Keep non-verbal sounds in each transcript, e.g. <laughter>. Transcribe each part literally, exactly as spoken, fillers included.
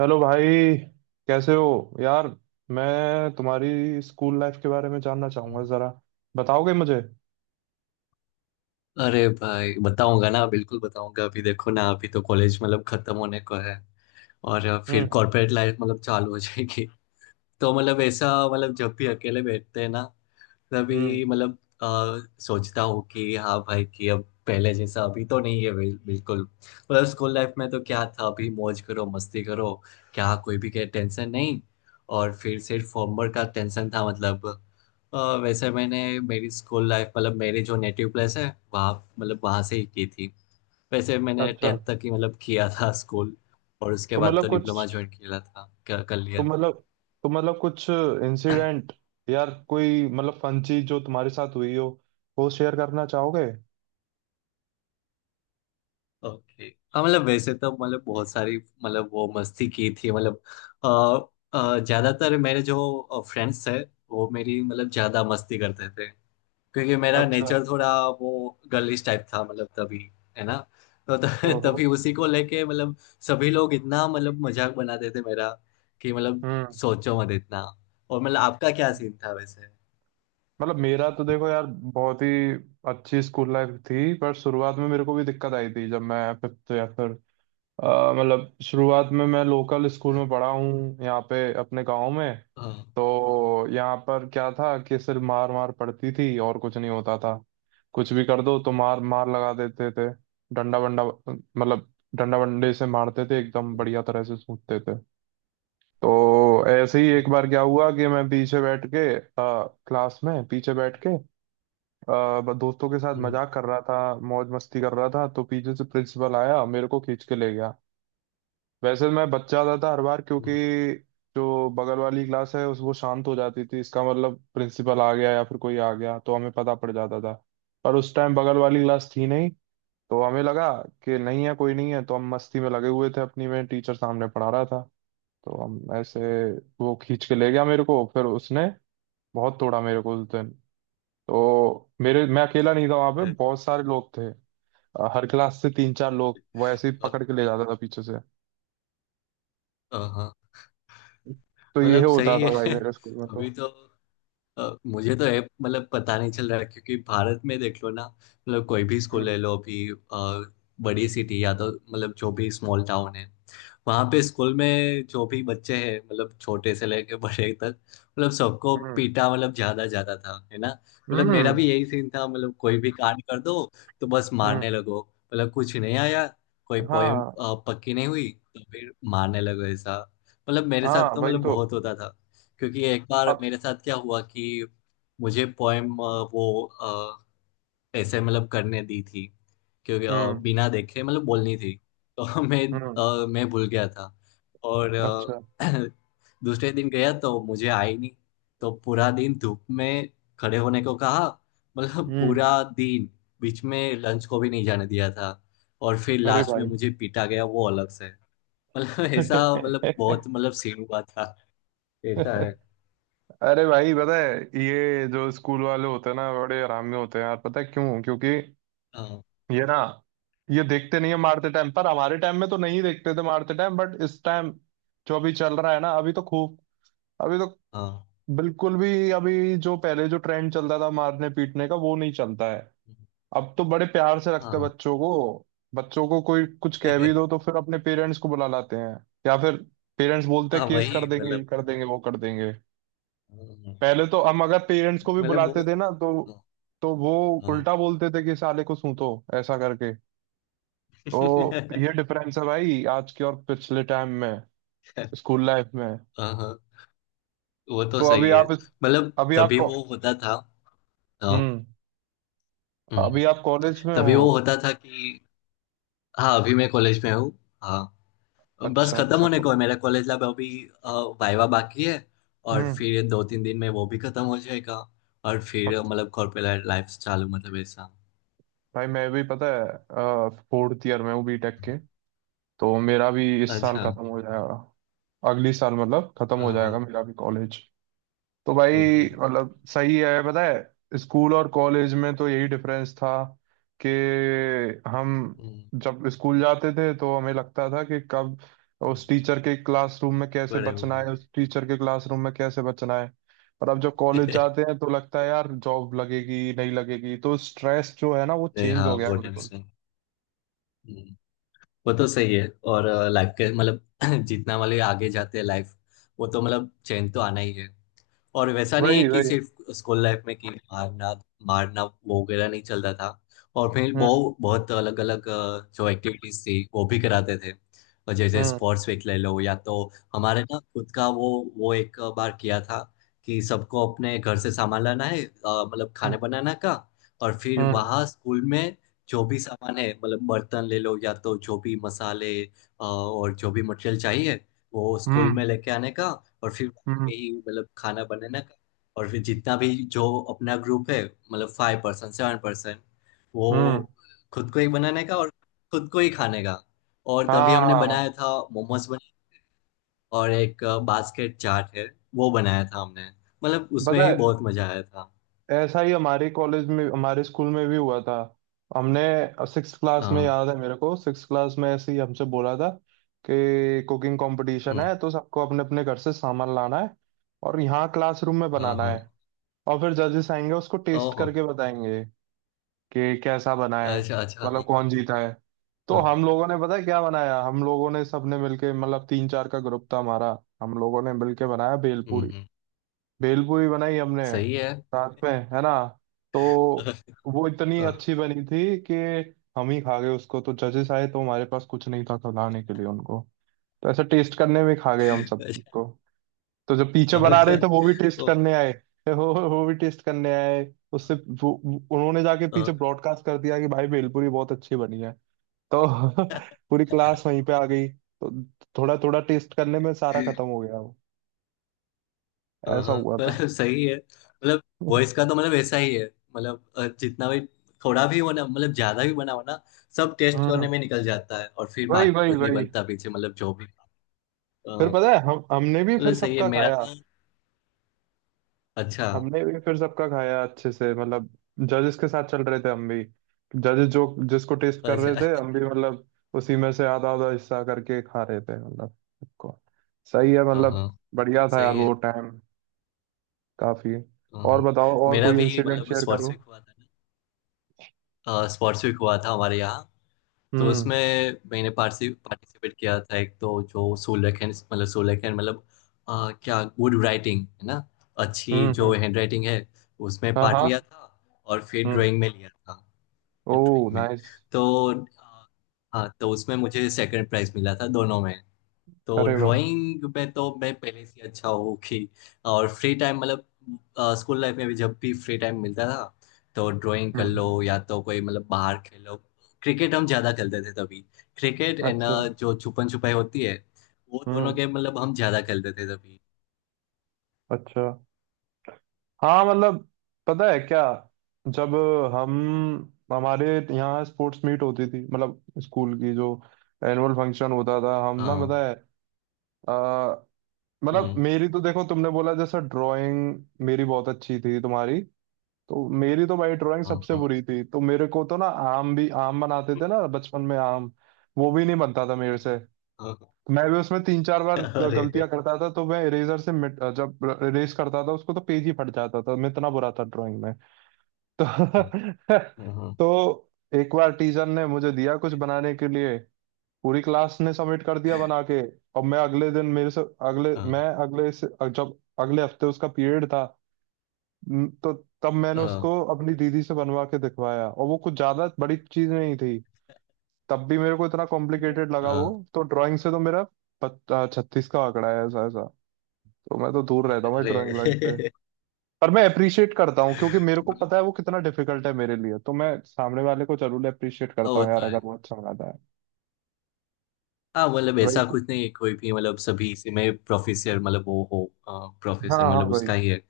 Hello भाई। कैसे हो यार? मैं तुम्हारी स्कूल लाइफ के बारे में जानना चाहूंगा जरा। बताओगे मुझे? अरे भाई बताऊंगा ना, बिल्कुल बताऊंगा। अभी देखो ना, अभी तो कॉलेज मतलब खत्म होने को है। और फिर हम्म। कॉर्पोरेट लाइफ मतलब चालू हो जाएगी। तो मतलब ऐसा मतलब जब भी अकेले बैठते हैं ना, मैं हम्म। भी मतलब अ, सोचता हूँ कि हाँ भाई, कि अब पहले जैसा अभी तो नहीं है। बिल- बिल्कुल मतलब स्कूल लाइफ में तो क्या था, अभी मौज करो मस्ती करो। क्या कोई भी के टेंशन नहीं, और फिर सिर्फ होमवर्क का टेंशन था मतलब। अ, वैसे मैंने मेरी स्कूल लाइफ, मतलब मेरे जो नेटिव प्लेस है वहाँ, मतलब वहाँ से ही की थी। वैसे मैंने अच्छा। टेंथ तक ही मतलब किया था स्कूल। और उसके तो बाद मतलब तो कुछ डिप्लोमा ज्वाइन किया था, कर कर तो लिया। मतलब तो मतलब कुछ इंसिडेंट यार, कोई मतलब फन चीज जो तुम्हारे साथ हुई हो, वो शेयर करना चाहोगे? ओके। हाँ मतलब वैसे तो मतलब बहुत सारी मतलब वो मस्ती की थी मतलब। अ, अ, ज्यादातर मेरे जो फ्रेंड्स थे, वो मेरी मतलब ज्यादा मस्ती करते थे। क्योंकि मेरा अच्छा। नेचर थोड़ा वो गर्लिश टाइप था मतलब, तभी है ना। तो त- <laughs> ओहो। तभी उसी को लेके मतलब सभी लोग इतना मतलब मजाक बनाते थे मेरा, कि मतलब हम्म। सोचो मत इतना। और मतलब आपका क्या सीन था वैसे? मतलब मेरा तो देखो यार, बहुत ही अच्छी स्कूल लाइफ थी। पर शुरुआत में मेरे को भी दिक्कत आई थी जब मैं फिफ्थ या फिर अ, मतलब शुरुआत में मैं लोकल स्कूल में पढ़ा हूँ यहाँ पे अपने गांव में। हाँ। तो यहाँ पर क्या था कि सिर्फ मार मार पड़ती थी और कुछ नहीं होता था। कुछ भी कर दो तो मार मार लगा देते थे। डंडा वंडा, मतलब डंडा वंडे से मारते थे, एकदम बढ़िया तरह से सूटते थे। तो ऐसे ही हम्म, एक बार क्या हुआ कि मैं पीछे बैठ के अ, क्लास में पीछे बैठ के अ, दोस्तों के साथ हम्म, मजाक कर रहा था, मौज मस्ती कर रहा था। तो पीछे से प्रिंसिपल आया, मेरे को खींच के ले गया। वैसे मैं बच जाता था हर बार, क्योंकि हम्म, जो बगल वाली क्लास है उस वो शांत हो जाती थी, इसका मतलब प्रिंसिपल आ गया या फिर कोई आ गया तो हमें पता पड़ जाता था। पर उस टाइम बगल वाली क्लास थी नहीं, तो हमें लगा कि नहीं है, कोई नहीं है, तो हम मस्ती में लगे हुए थे अपनी में। टीचर सामने पढ़ा रहा था। तो हम ऐसे वो खींच के ले गया मेरे को, फिर उसने बहुत तोड़ा मेरे को उस दिन। तो मेरे मैं अकेला नहीं था, वहां पे अ- बहुत सारे लोग थे। हर क्लास से तीन चार लोग वो ऐसे ही पकड़ के ले जाता था पीछे से। अ- हाँ, तो ये मतलब होता सही था है। भाई मेरे स्कूल में <laughs> तो। अभी तो अ, मुझे तो ऐप मतलब पता नहीं चल रहा है, क्योंकि भारत में देख लो ना, मतलब कोई भी स्कूल हम्म। ले लो अभी। अ, बड़ी सिटी या तो मतलब जो भी स्मॉल टाउन है, वहाँ पे स्कूल में जो भी बच्चे हैं, मतलब छोटे से लेके <laughs> बड़े तक, मतलब सबको हम्म। पीटा मतलब ज्यादा ज्यादा था, है ना। मतलब मेरा हम्म। भी यही सीन था, मतलब कोई भी कांड कर दो तो बस मारने हम्म। लगो। मतलब कुछ नहीं आया, कोई पोएम हाँ, पक्की नहीं हुई तो फिर मारने लगो ऐसा। मतलब मेरे साथ हाँ, तो वही मतलब तो। बहुत होता था। क्योंकि एक बार अब। मेरे साथ क्या हुआ कि मुझे पोएम वो अ, ऐसे मतलब करने दी थी, क्योंकि अ, हम्म। बिना देखे मतलब बोलनी थी। तो <laughs> मैं हम्म। अ, मैं भूल गया था। और अच्छा। अ, <clears throat> दूसरे दिन गया तो मुझे आई नहीं। तो पूरा दिन धूप में खड़े होने को कहा, मतलब हम्म। पूरा दिन। बीच में लंच को भी नहीं जाने दिया था, और फिर अरे लास्ट में भाई। मुझे पीटा गया वो अलग से। <laughs> मतलब ऐसा मतलब <laughs> बहुत मतलब सीन हुआ था। ऐसा है। अरे भाई, पता है ये जो स्कूल वाले होते हैं ना, बड़े आराम में होते हैं यार। पता है क्यों? क्योंकि हाँ, ये ना, ये देखते नहीं है मारते टाइम पर। हमारे टाइम में तो नहीं देखते थे मारते टाइम, बट इस टाइम जो अभी चल रहा है ना, अभी तो खूब। अभी तो हाँ, बिल्कुल भी, अभी जो पहले जो ट्रेंड चलता था मारने पीटने का वो नहीं चलता है। अब तो बड़े प्यार से रखते हैं हाँ। बच्चों को। बच्चों को कोई कुछ कह भी दो <laughs> तो फिर अपने पेरेंट्स को बुला लाते हैं, या फिर पेरेंट्स बोलते हाँ, हैं केस कर वही देंगे, ये मतलब। कर हाँ, देंगे, वो कर देंगे। पहले तो हम अगर पेरेंट्स को भी मतलब वो। बुलाते थे ना, तो हाँ, तो वो हाँ। उल्टा बोलते थे कि साले को सूंतो, ऐसा करके। तो <laughs> ये डिफरेंस है भाई आज के और पिछले टाइम में स्कूल लाइफ में। हाँ, हाँ, वो तो तो अभी सही है, आप मतलब अभी आप तभी को वो होता था। हाँ। हम्म, हम्म। अभी आप कॉलेज में हो? तभी वो होता था कि हाँ, अभी मैं कॉलेज में हूँ। हाँ, बस अच्छा, खत्म अच्छा। होने को को है मेरा कॉलेज लैब अभी। अ, वाइवा बाकी है, और हम्म। फिर दो तीन दिन में वो भी खत्म हो जाएगा। और और फिर अ, मतलब कॉर्पोरेट लाइफ चालू, मतलब ऐसा। भाई मैं भी पता है फोर्थ ईयर में हूँ बी टेक के। तो मेरा भी इस साल अच्छा। खत्म हो जाएगा, अगली साल मतलब खत्म हो हाँ, जाएगा हाँ। मेरा भी कॉलेज। तो हम्म, भाई हम्म, मतलब सही है, पता है स्कूल और कॉलेज में तो यही डिफरेंस था कि हम हम्म, जब स्कूल जाते थे तो हमें लगता था कि कब उस हम्म। टीचर के क्लासरूम में कैसे बड़े हो बचना है, गए। उस टीचर के क्लासरूम में कैसे बचना है। और अब जब कॉलेज <laughs> जाते हैं तो लगता है यार जॉब लगेगी नहीं लगेगी, तो स्ट्रेस जो है ना वो नहीं, चेंज हाँ, हो गया वो है बिल्कुल। टेंशन। हम्म। वो तो सही है। और लाइफ के मतलब <clears throat> जितना मतलब आगे जाते हैं लाइफ, वो तो मतलब चेंज तो आना ही है। और वैसा नहीं है वही कि वही। सिर्फ स्कूल लाइफ में कि मारना मारना, वो वगैरह नहीं चलता था। और फिर हम्म। बहुत बहुत अलग अलग जो एक्टिविटीज थी, वो भी कराते थे। और जैसे हम्म। स्पोर्ट्स वीक ले लो, या तो हमारे ना खुद का वो वो एक बार किया था कि सबको अपने घर से सामान लाना है, अ, मतलब हम्म। खाने बनाना का। और फिर हम्म। वहाँ स्कूल में जो भी सामान है, मतलब बर्तन ले लो या तो जो भी मसाले, अ, और जो भी मटेरियल चाहिए, वो स्कूल हम्म। में लेके आने का। और फिर हम्म। में ही मतलब खाना बनाना का। और फिर जितना भी जो अपना ग्रुप है, मतलब फाइव पर्सन सेवन पर्सन, वो हम्म। खुद को ही बनाने का और खुद को ही खाने का। और तभी हमने बनाया हाँ, था मोमोज बनाए, और एक बास्केट चाट है वो बनाया था हमने। मतलब उसमें पता ही है बहुत मजा आया था। ऐसा ही हमारे कॉलेज में, हमारे स्कूल में भी हुआ था। हमने सिक्स क्लास में हाँ। याद है मेरे को, सिक्स क्लास में ऐसे ही हमसे बोला था कि कुकिंग कंपटीशन हम्म। है, तो सबको अपने अपने घर से सामान लाना है और यहाँ क्लासरूम में हाँ, बनाना हाँ। है, और फिर जजेस आएंगे, उसको टेस्ट ओहो। करके बताएंगे कि कैसा बना है, अच्छा, अच्छा। हाँ, मतलब हाँ, कौन जीता है। तो हाँ, हम हाँ। लोगों ने पता है क्या बनाया, हम लोगों ने सबने मिलके, मतलब तीन चार का ग्रुप था हमारा, हम लोगों ने मिलके बनाया हम्म, भेलपूरी। हम्म। भेलपूरी बनाई हमने सही है। साथ में, है ना? तो <laughs> वो इतनी हाँ। अच्छी बनी थी कि हम ही खा गए उसको, तो जजेस आए तो हमारे पास कुछ नहीं था खिलाने के लिए उनको। तो ऐसा टेस्ट करने में खा गए हम अच्छा। सबको। तो जब पीछे बना रहे थे, वो भी टेस्ट ओहो। करने आए। <laughs> वो वो भी टेस्ट करने आए। उससे वो वो- उन्होंने जाके हाँ, पीछे ब्रॉडकास्ट कर दिया कि भाई भेलपूरी बहुत अच्छी बनी है। तो <laughs> पूरी हाँ। क्लास <laughs> वहीं पे आ गई, तो थोड़ा थोड़ा टेस्ट करने में सारा खत्म हो गया वो। ऐसा हाँ हुआ था। मतलब सही है, मतलब वॉइस का तो <laughs> मतलब ऐसा ही है। मतलब अ, जितना भी थोड़ा भी बना मतलब, ज्यादा भी बनाओ ना, सब टेस्ट हम्म। करने में निकल जाता है। और फिर वही बाकी वही कुछ नहीं वही। बनता पीछे मतलब जो भी। अ, फिर पता है हम हमने भी मतलब फिर सही है, सबका मेरा खाया। तो। अच्छा, हमने भी फिर सबका खाया अच्छे से, मतलब जजेस के साथ चल रहे थे हम भी, जजेस जो जिसको टेस्ट कर रहे अच्छा। थे हम <laughs> भी मतलब उसी में से आधा आधा हिस्सा करके खा रहे थे, मतलब सबको। सही है हाँ, हाँ, मतलब। बढ़िया था यार सही है। वो टाइम, काफी। हाँ, और हाँ। बताओ, और मेरा कोई भी इंसिडेंट मतलब शेयर स्पोर्ट्स करो। वीक हुआ था ना, स्पोर्ट्स वीक हुआ था हमारे यहाँ। तो हम्म। उसमें मैंने पार्टिसि पार्टिसिपेट किया था, एक तो जो सोलेखन मतलब सोलेखन, मतलब अ, क्या गुड राइटिंग है ना, अच्छी हम्म। जो हम्म। हैंड राइटिंग है, उसमें हाँ, पार्ट हाँ। लिया था। और फिर हम्म। ड्राइंग में लिया था, ड्राइंग ओह, में। नाइस। तो अ, हाँ, तो उसमें मुझे सेकंड प्राइज मिला था दोनों में। तो अरे वाह। ड्राइंग में तो मैं पहले से अच्छा हूँ कि, और फ्री टाइम मतलब स्कूल लाइफ में भी जब भी फ्री टाइम मिलता था, तो ड्राइंग हम्म। कर लो हम्म। या तो कोई मतलब बाहर खेलो। क्रिकेट हम ज्यादा खेलते थे तभी, क्रिकेट एंड अच्छा। जो छुपन छुपाई होती है, वो दोनों हम्म। गेम मतलब हम ज्यादा खेलते थे तभी। अच्छा। हाँ मतलब, पता है क्या, जब हम हमारे यहाँ स्पोर्ट्स मीट होती थी, मतलब स्कूल की जो एनुअल फंक्शन होता था, हम ना पता हाँ। है। अ, मतलब हम्म। मेरी तो देखो, तुमने बोला जैसा ड्राइंग मेरी बहुत अच्छी थी, तुम्हारी। तो मेरी तो भाई ड्राइंग हाँ, सबसे हाँ, बुरी थी। तो मेरे को तो ना, आम भी, आम बनाते थे ना बचपन में आम, वो भी नहीं बनता था मेरे से। हाँ, हाँ। मैं भी उसमें तीन चार बार ग- अरे, गलतियां करता था। तो मैं इरेजर से मिट जब इरेज करता था उसको तो पेज ही फट जाता था, मैं इतना बुरा था ड्राइंग में। तो हाँ, <laughs> हाँ, तो एक बार टीचर ने मुझे दिया कुछ बनाने के लिए। पूरी क्लास ने सबमिट कर दिया बना के, और मैं अगले दिन मेरे से अगले हाँ, मैं अगले से जब अगले हफ्ते उसका पीरियड था, म, तो तब मैंने हाँ, उसको अपनी दीदी से बनवा के दिखवाया। और वो कुछ ज्यादा बड़ी चीज नहीं थी, तब भी मेरे को इतना कॉम्प्लिकेटेड लगा वो। हाँ। तो ड्राइंग से तो मेरा छत्तीस का आंकड़ा है, ऐसा ऐसा। तो मैं तो दूर रहता अच्छा। हूँ ड्राइंग ड्राइंग से। अरे। <laughs> पर मैं अप्रिशिएट करता हूँ, क्योंकि मेरे को पता है वो कितना डिफिकल्ट है, मेरे लिए तो मैं सामने वाले को जरूर अप्रिशिएट करता वो हूँ तो यार, है। अगर वो अच्छा बनाता है। हाँ मतलब वही ऐसा तो। कुछ नहीं है, कोई भी मतलब सभी इसी में प्रोफेसर, मतलब वो हो प्रोफेसर हाँ, हाँ, मतलब उसका वही ही है।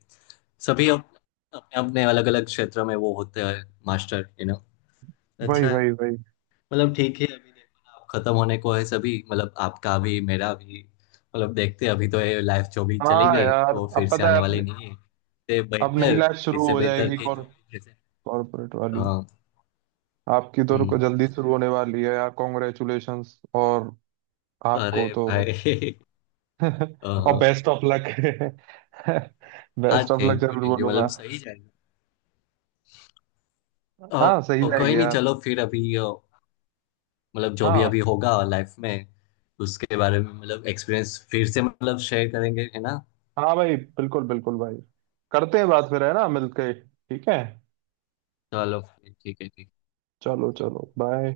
सभी अप- अपने अपने अलग अलग क्षेत्र में वो होते हैं मास्टर यू नो वही अच्छा है। वही वही। मतलब ठीक है, अभी देखो ना, अब खत्म होने को है सभी, मतलब आपका भी मेरा भी मतलब। देखते हैं, अभी तो ये लाइफ जो भी चली हाँ गई यार, वो फिर अब से पता है, आने वाली अब नहीं है इससे अब नई बेहतर। लाइफ शुरू इससे हो बेहतर जाएगी, कि जो कॉर भी जैसे। कॉर्पोरेट वाली। हाँ। आपकी तो रुको, हम्म। जल्दी शुरू होने वाली है यार। कॉन्ग्रेचुलेशंस, और आपको अरे तो। भाई। <laughs> <laughs> और हाँ। Best of luck. हाँ, best of luck. <laughs> Thank you जरूर थैंक यू, बोलूंगा। मतलब सही जाएगा। ओ। हाँ सही ओ, कोई जाएगी नहीं, यार। चलो फिर अभी। ओ, मतलब जो भी हाँ, अभी होगा लाइफ में, उसके बारे में मतलब एक्सपीरियंस फिर से मतलब शेयर करेंगे, है ना। हाँ भाई, बिल्कुल बिल्कुल भाई। करते हैं बात फिर, है ना? मिलके, ठीक है? चलो ठीक है, ठीक है। चलो, चलो, बाय।